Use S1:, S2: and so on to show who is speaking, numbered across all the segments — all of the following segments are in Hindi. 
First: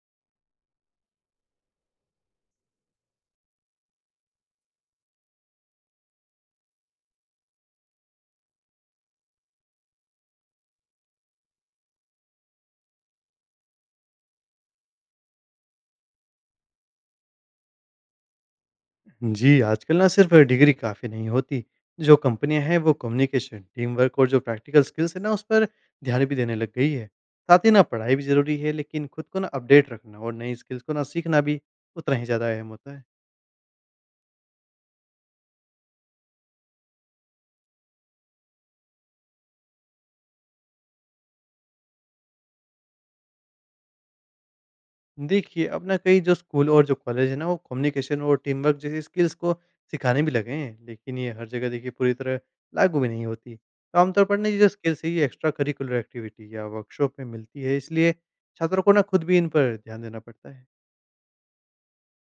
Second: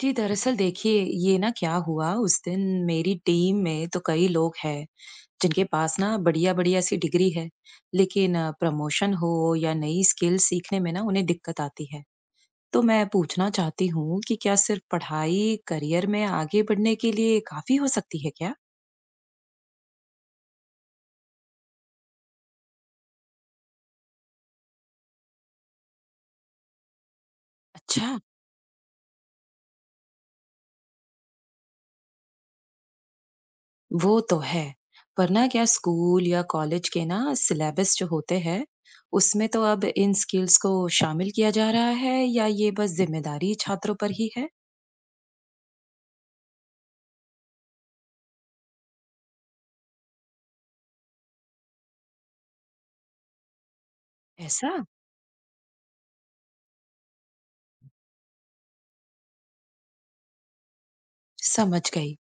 S1: जी, दरअसल देखिए ये ना क्या हुआ उस दिन। मेरी टीम में तो कई लोग हैं जिनके पास ना बढ़िया-बढ़िया सी डिग्री है, लेकिन प्रमोशन हो या नई स्किल सीखने में ना उन्हें दिक्कत आती है। तो मैं पूछना चाहती हूँ कि क्या सिर्फ पढ़ाई करियर में आगे बढ़ने के लिए काफी हो सकती है क्या?
S2: जी, आजकल ना सिर्फ़ डिग्री काफ़ी नहीं होती। जो कंपनियाँ हैं वो कम्युनिकेशन, टीम वर्क और जो प्रैक्टिकल स्किल्स है ना, उस पर ध्यान भी देने लग गई है। साथ ही ना, पढ़ाई
S1: अच्छा,
S2: भी ज़रूरी है, लेकिन खुद को ना अपडेट रखना और नई स्किल्स को ना सीखना भी उतना ही ज़्यादा अहम होता है।
S1: वो तो है। पर ना क्या स्कूल या कॉलेज के ना सिलेबस जो होते हैं, उसमें तो अब इन स्किल्स को शामिल किया जा रहा है या ये बस जिम्मेदारी छात्रों पर ही है?
S2: देखिए, अब ना कई जो स्कूल और जो कॉलेज है ना, वो कम्युनिकेशन और टीम वर्क जैसी स्किल्स को सिखाने भी लगे हैं। लेकिन ये हर जगह देखिए पूरी तरह लागू भी नहीं होती। तो आमतौर पर ना, ये जो
S1: ऐसा।
S2: स्किल्स है ये एक्स्ट्रा करिकुलर एक्टिविटी या वर्कशॉप में मिलती है, इसलिए छात्रों को ना खुद भी इन पर ध्यान देना पड़ता है।
S1: समझ गई।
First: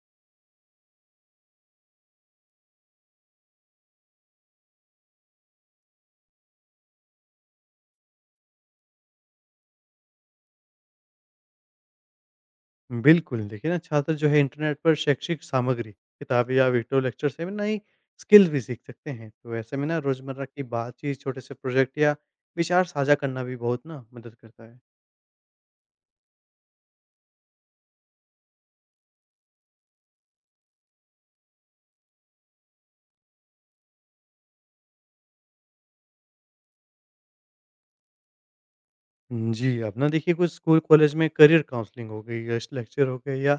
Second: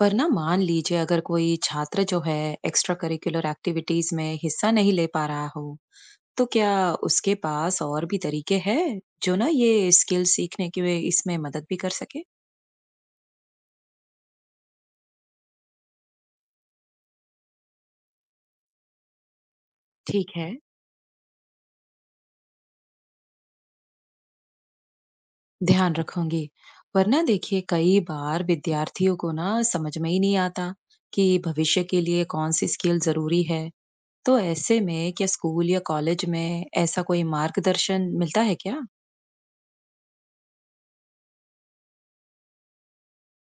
S1: पर ना मान लीजिए अगर कोई छात्र जो है एक्स्ट्रा करिकुलर एक्टिविटीज में हिस्सा नहीं ले पा रहा हो, तो क्या उसके पास और भी तरीके हैं जो ना ये स्किल सीखने के वे इसमें मदद भी कर सके?
S2: बिल्कुल, देखिए ना, छात्र जो है इंटरनेट पर शैक्षिक सामग्री, किताबें या वीडियो लेक्चर से भी नई स्किल भी सीख सकते हैं। तो ऐसे में ना,
S1: ठीक
S2: रोज़मर्रा
S1: है।
S2: की बातचीत, छोटे से प्रोजेक्ट या विचार साझा करना भी बहुत ना मदद करता है।
S1: ध्यान रखूंगी। वरना देखिए कई बार विद्यार्थियों को ना समझ में ही नहीं आता कि भविष्य के लिए कौन सी स्किल जरूरी है, तो ऐसे में क्या स्कूल या कॉलेज में ऐसा कोई मार्गदर्शन मिलता है क्या?
S2: जी, अब ना देखिए, कुछ स्कूल कॉलेज में करियर काउंसलिंग हो गई, गेस्ट लेक्चर हो गए या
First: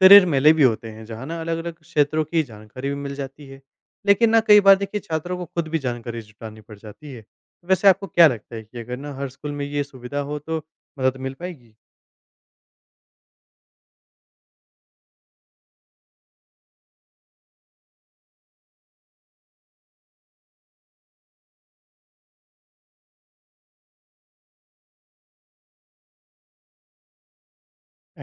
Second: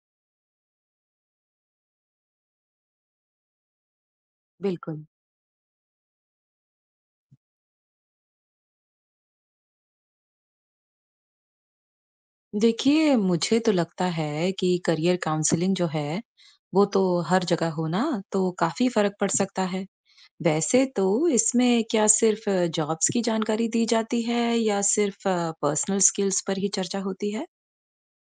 S2: करियर मेले भी होते हैं, जहाँ ना अलग-अलग क्षेत्रों की जानकारी भी मिल जाती है। लेकिन ना कई बार देखिए,
S1: बिल्कुल।
S2: छात्रों को खुद भी जानकारी जुटानी पड़ जाती है। वैसे आपको क्या लगता है कि अगर ना हर स्कूल में ये सुविधा हो तो मदद मिल पाएगी?
S1: देखिए मुझे तो लगता है कि करियर काउंसलिंग जो है वो तो हर जगह हो ना, तो काफी फर्क पड़ सकता है। वैसे तो इसमें क्या सिर्फ जॉब्स की जानकारी दी जाती है या सिर्फ पर्सनल स्किल्स पर ही चर्चा होती है?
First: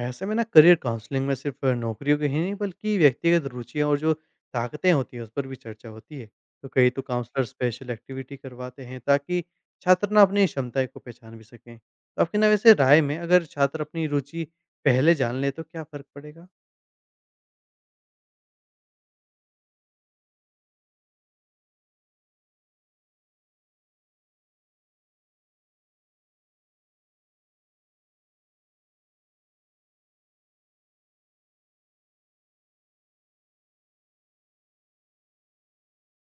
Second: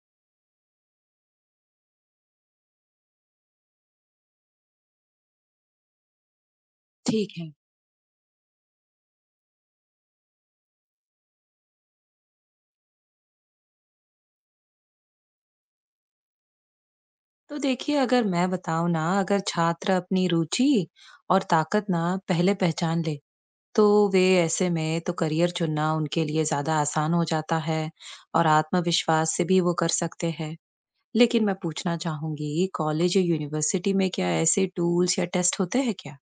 S2: ऐसे में ना, करियर काउंसलिंग में सिर्फ नौकरियों की ही नहीं, बल्कि व्यक्तिगत रुचियाँ और जो ताकतें होती हैं, उस पर भी चर्चा होती है। तो कई तो
S1: ठीक
S2: काउंसलर
S1: है।
S2: स्पेशल एक्टिविटी करवाते हैं ताकि छात्र ना अपनी क्षमताएं को पहचान भी सकें। तो आपकी ना वैसे राय में, अगर छात्र अपनी रुचि पहले जान ले तो क्या फर्क पड़ेगा?
S1: तो देखिए अगर मैं बताऊं ना, अगर छात्र अपनी रुचि और ताकत ना पहले पहचान ले, तो वे ऐसे में तो करियर चुनना उनके लिए ज्यादा आसान हो जाता है और आत्मविश्वास से भी वो कर सकते हैं। लेकिन मैं पूछना चाहूंगी, कॉलेज या यूनिवर्सिटी में क्या ऐसे टूल्स या टेस्ट होते हैं क्या?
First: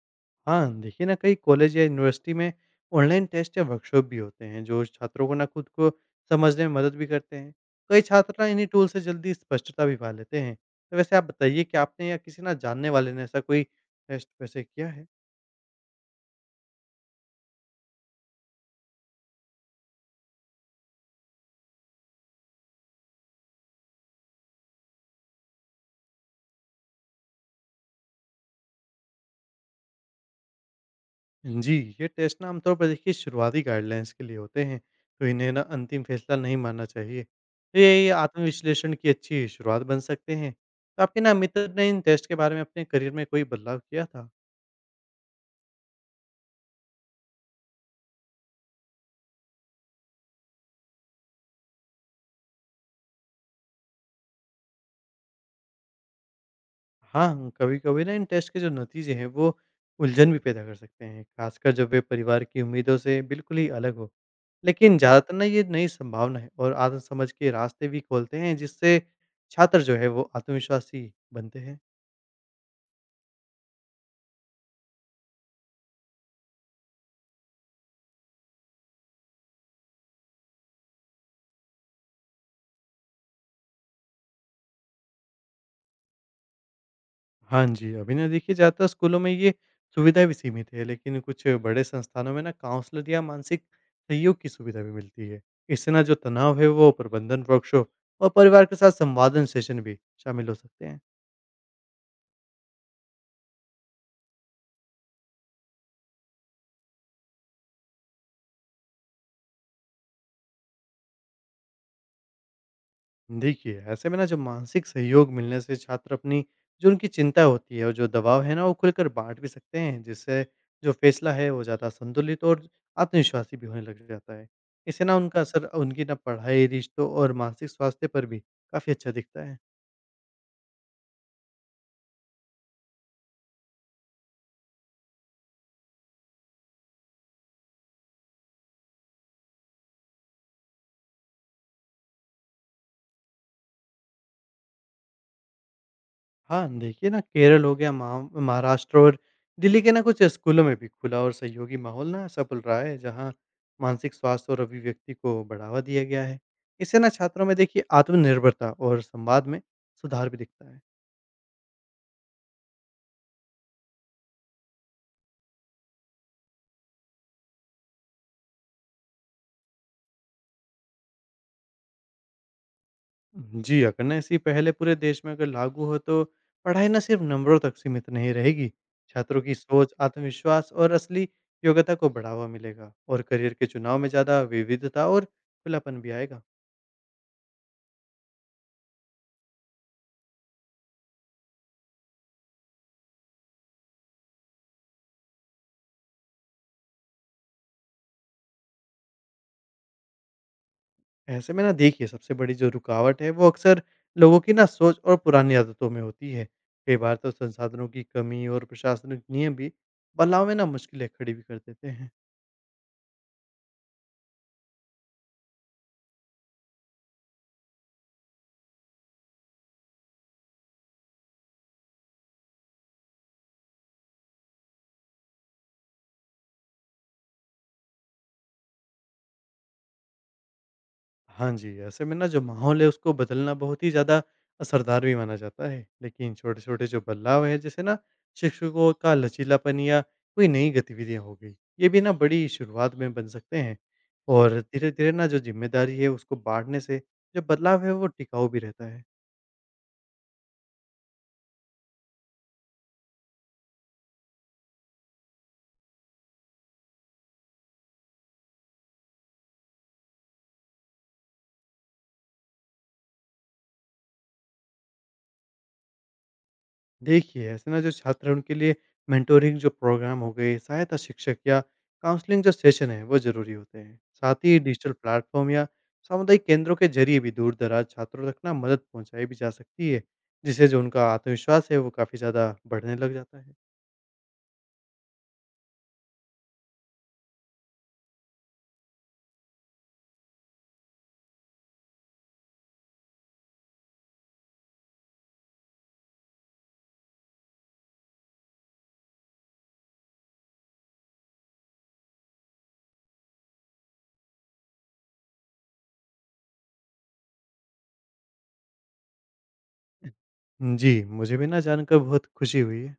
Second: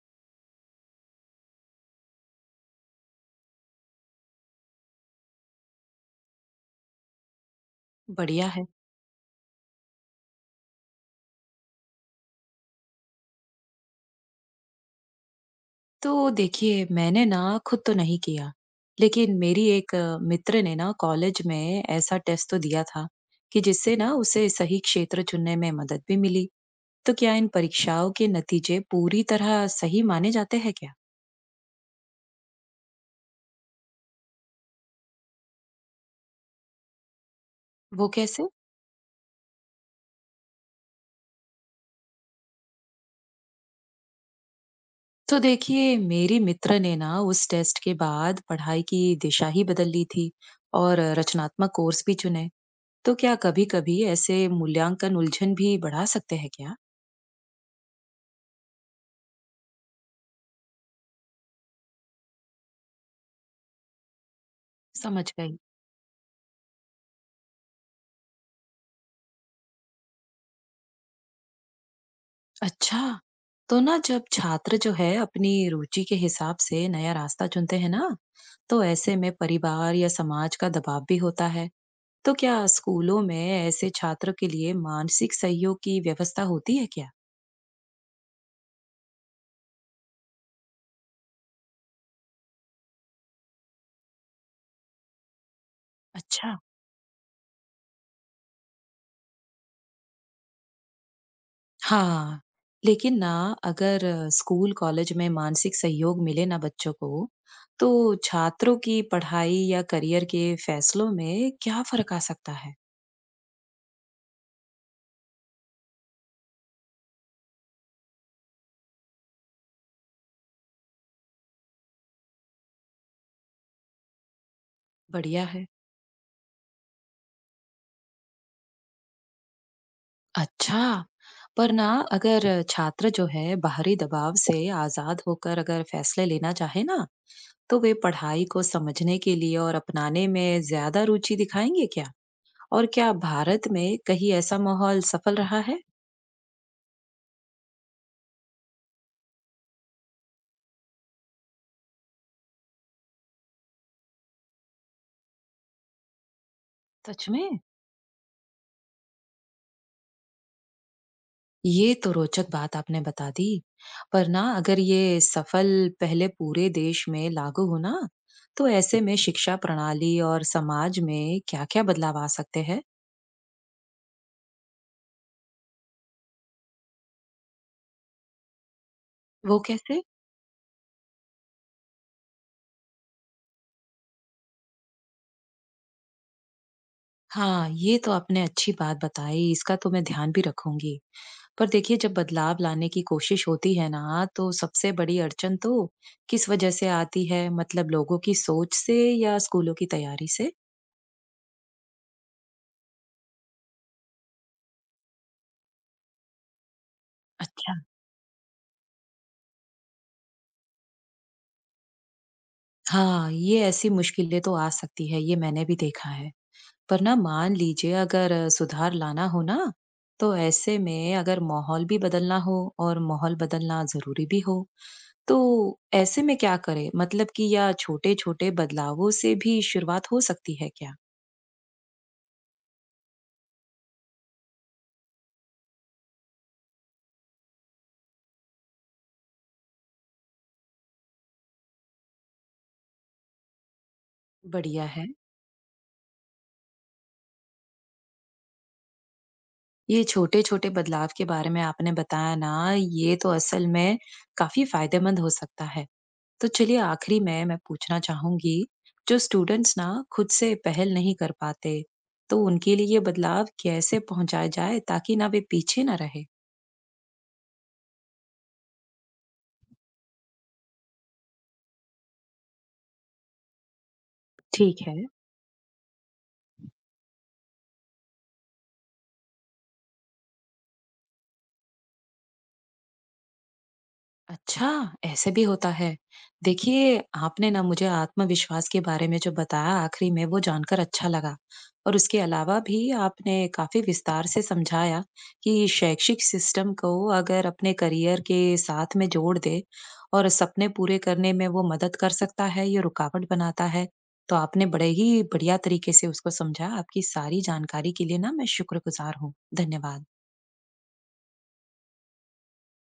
S2: हाँ, देखिए ना, कई कॉलेज या यूनिवर्सिटी में ऑनलाइन टेस्ट या वर्कशॉप भी होते हैं, जो छात्रों को ना खुद को समझने में मदद भी करते हैं। कई छात्र ना
S1: बढ़िया है।
S2: इन्हीं टूल से जल्दी स्पष्टता भी पा लेते हैं। तो वैसे आप बताइए कि आपने या किसी ना जानने वाले ने ऐसा कोई टेस्ट वैसे किया है?
S1: तो देखिए मैंने ना खुद तो नहीं किया, लेकिन मेरी एक मित्र ने ना कॉलेज में ऐसा टेस्ट तो दिया था कि जिससे ना उसे सही क्षेत्र चुनने में मदद भी मिली। तो क्या इन परीक्षाओं के नतीजे पूरी तरह सही माने जाते हैं क्या?
S2: जी, ये टेस्ट ना आमतौर पर देखिए शुरुआती गाइडलाइंस के लिए होते हैं, तो इन्हें ना अंतिम फैसला नहीं मानना चाहिए। तो ये
S1: वो
S2: ये
S1: कैसे?
S2: आत्मविश्लेषण की अच्छी शुरुआत बन सकते हैं। तो आपके ना मित्र ने इन टेस्ट के बारे में अपने करियर में कोई बदलाव किया था?
S1: तो देखिए मेरी मित्र ने ना उस टेस्ट के बाद पढ़ाई की दिशा ही बदल ली थी और रचनात्मक कोर्स भी चुने। तो क्या कभी-कभी ऐसे मूल्यांकन उलझन भी बढ़ा सकते हैं क्या?
S2: हाँ, कभी-कभी ना इन टेस्ट के जो नतीजे हैं वो उलझन भी पैदा कर सकते हैं, खासकर जब वे परिवार की उम्मीदों से बिल्कुल ही अलग हो। लेकिन
S1: समझ
S2: ज़्यादातर ना,
S1: गई।
S2: ये नई संभावना है और आत्म-समझ के रास्ते भी खोलते हैं, जिससे छात्र जो है वो आत्मविश्वासी बनते हैं।
S1: अच्छा, तो ना जब छात्र जो है अपनी रुचि के हिसाब से नया रास्ता चुनते हैं ना, तो ऐसे में परिवार या समाज का दबाव भी होता है। तो क्या स्कूलों में ऐसे छात्र के लिए मानसिक सहयोग की व्यवस्था होती है क्या?
S2: हाँ जी, अभी ना देखिए ज़्यादातर स्कूलों में ये सुविधा भी सीमित है, लेकिन कुछ बड़े संस्थानों में ना काउंसलर या मानसिक सहयोग की सुविधा भी मिलती है। इससे ना जो
S1: अच्छा।
S2: तनाव है वो प्रबंधन वर्कशॉप और परिवार के साथ संवादन सेशन भी शामिल हो सकते हैं।
S1: हाँ, लेकिन ना अगर स्कूल कॉलेज में मानसिक सहयोग मिले ना बच्चों को, तो छात्रों की पढ़ाई या करियर के फैसलों में क्या फर्क आ सकता है?
S2: देखिए, ऐसे में ना जब मानसिक सहयोग मिलने से छात्र अपनी जो उनकी चिंता होती है और जो दबाव है ना, वो खुलकर बाँट भी सकते हैं, जिससे जो फैसला है वो ज़्यादा संतुलित और आत्मविश्वासी भी होने लग जाता है। इससे ना उनका
S1: बढ़िया
S2: असर
S1: है।
S2: उनकी ना पढ़ाई, रिश्तों और मानसिक स्वास्थ्य पर भी काफ़ी अच्छा दिखता है।
S1: अच्छा, पर ना अगर छात्र जो है बाहरी दबाव से आजाद होकर अगर फैसले लेना चाहे ना, तो वे पढ़ाई को समझने के लिए और अपनाने में ज्यादा रुचि दिखाएंगे क्या? और क्या भारत में कहीं ऐसा माहौल सफल रहा है?
S2: हाँ, देखिए ना, केरल हो गया, महाराष्ट्र और दिल्ली के ना कुछ स्कूलों में भी खुला और सहयोगी माहौल ना सफल रहा है, जहाँ मानसिक स्वास्थ्य और अभिव्यक्ति को बढ़ावा दिया गया है। इससे ना
S1: सच
S2: छात्रों
S1: में?
S2: में देखिए आत्मनिर्भरता और संवाद में सुधार भी दिखता है।
S1: ये तो रोचक बात आपने बता दी। पर ना अगर ये सफल पहले पूरे देश में लागू हो ना, तो ऐसे में शिक्षा प्रणाली और समाज में क्या-क्या बदलाव आ सकते हैं?
S2: जी, अगर ना ऐसी पहले पूरे देश में अगर लागू हो तो पढ़ाई ना सिर्फ नंबरों तक सीमित नहीं रहेगी, छात्रों की
S1: वो
S2: सोच,
S1: कैसे?
S2: आत्मविश्वास और असली योग्यता को बढ़ावा मिलेगा और करियर के चुनाव में ज़्यादा विविधता और खुलापन भी आएगा।
S1: हाँ, ये तो आपने अच्छी बात बताई, इसका तो मैं ध्यान भी रखूंगी। पर देखिए जब बदलाव लाने की कोशिश होती है ना, तो सबसे बड़ी अड़चन तो किस वजह से आती है? मतलब लोगों की सोच से या स्कूलों की तैयारी से?
S2: ऐसे में ना देखिए, सबसे बड़ी जो रुकावट है वो अक्सर लोगों की ना सोच और पुरानी आदतों में होती है। कई बार तो
S1: अच्छा।
S2: संसाधनों की कमी और प्रशासनिक नियम भी बदलाव में ना मुश्किलें खड़ी भी कर देते हैं।
S1: हाँ, ये ऐसी मुश्किलें तो आ सकती है, ये मैंने भी देखा है। पर ना मान लीजिए अगर सुधार लाना हो ना, तो ऐसे में अगर माहौल भी बदलना हो और माहौल बदलना जरूरी भी हो, तो ऐसे में क्या करें? मतलब कि या छोटे छोटे बदलावों से भी शुरुआत हो सकती है क्या?
S2: हाँ जी, ऐसे में ना जो माहौल है उसको बदलना बहुत ही ज़्यादा असरदार भी माना जाता है, लेकिन छोटे छोटे जो बदलाव है जैसे ना शिक्षकों का लचीलापन या कोई नई गतिविधियां हो गई, ये भी ना बड़ी शुरुआत में बन सकते हैं। और
S1: बढ़िया
S2: धीरे
S1: है।
S2: धीरे ना जो जिम्मेदारी है उसको बांटने से जो बदलाव है वो टिकाऊ भी रहता है।
S1: ये छोटे छोटे बदलाव के बारे में आपने बताया ना, ये तो असल में काफी फायदेमंद हो सकता है। तो चलिए आखिरी में मैं पूछना चाहूंगी, जो स्टूडेंट्स ना खुद से पहल नहीं कर पाते, तो उनके लिए ये बदलाव कैसे पहुंचाया जाए ताकि ना वे पीछे ना रहे?
S2: देखिए, ऐसे ना जो छात्र हैं उनके लिए मेंटोरिंग जो प्रोग्राम हो गए, सहायता शिक्षक या काउंसलिंग जो सेशन है वो ज़रूरी होते हैं। साथ ही
S1: ठीक
S2: डिजिटल
S1: है।
S2: प्लेटफ़ॉर्म या सामुदायिक केंद्रों के ज़रिए भी दूर-दराज छात्रों तक ना मदद पहुँचाई भी जा सकती है, जिससे जो उनका आत्मविश्वास है वो काफ़ी ज़्यादा बढ़ने लग जाता है।
S1: अच्छा, ऐसे भी होता है। देखिए, आपने ना मुझे आत्मविश्वास के बारे में जो बताया आखिरी में, वो जानकर अच्छा लगा। और उसके अलावा भी आपने काफ़ी विस्तार से समझाया कि शैक्षिक सिस्टम को अगर अपने करियर के साथ में जोड़ दे और सपने पूरे करने में वो मदद कर सकता है, ये रुकावट बनाता है। तो आपने बड़े ही बढ़िया तरीके से उसको समझा। आपकी सारी जानकारी के लिए ना मैं शुक्रगुज़ार हूँ। धन्यवाद।
S2: जी, मुझे भी ना जानकर बहुत खुशी हुई है।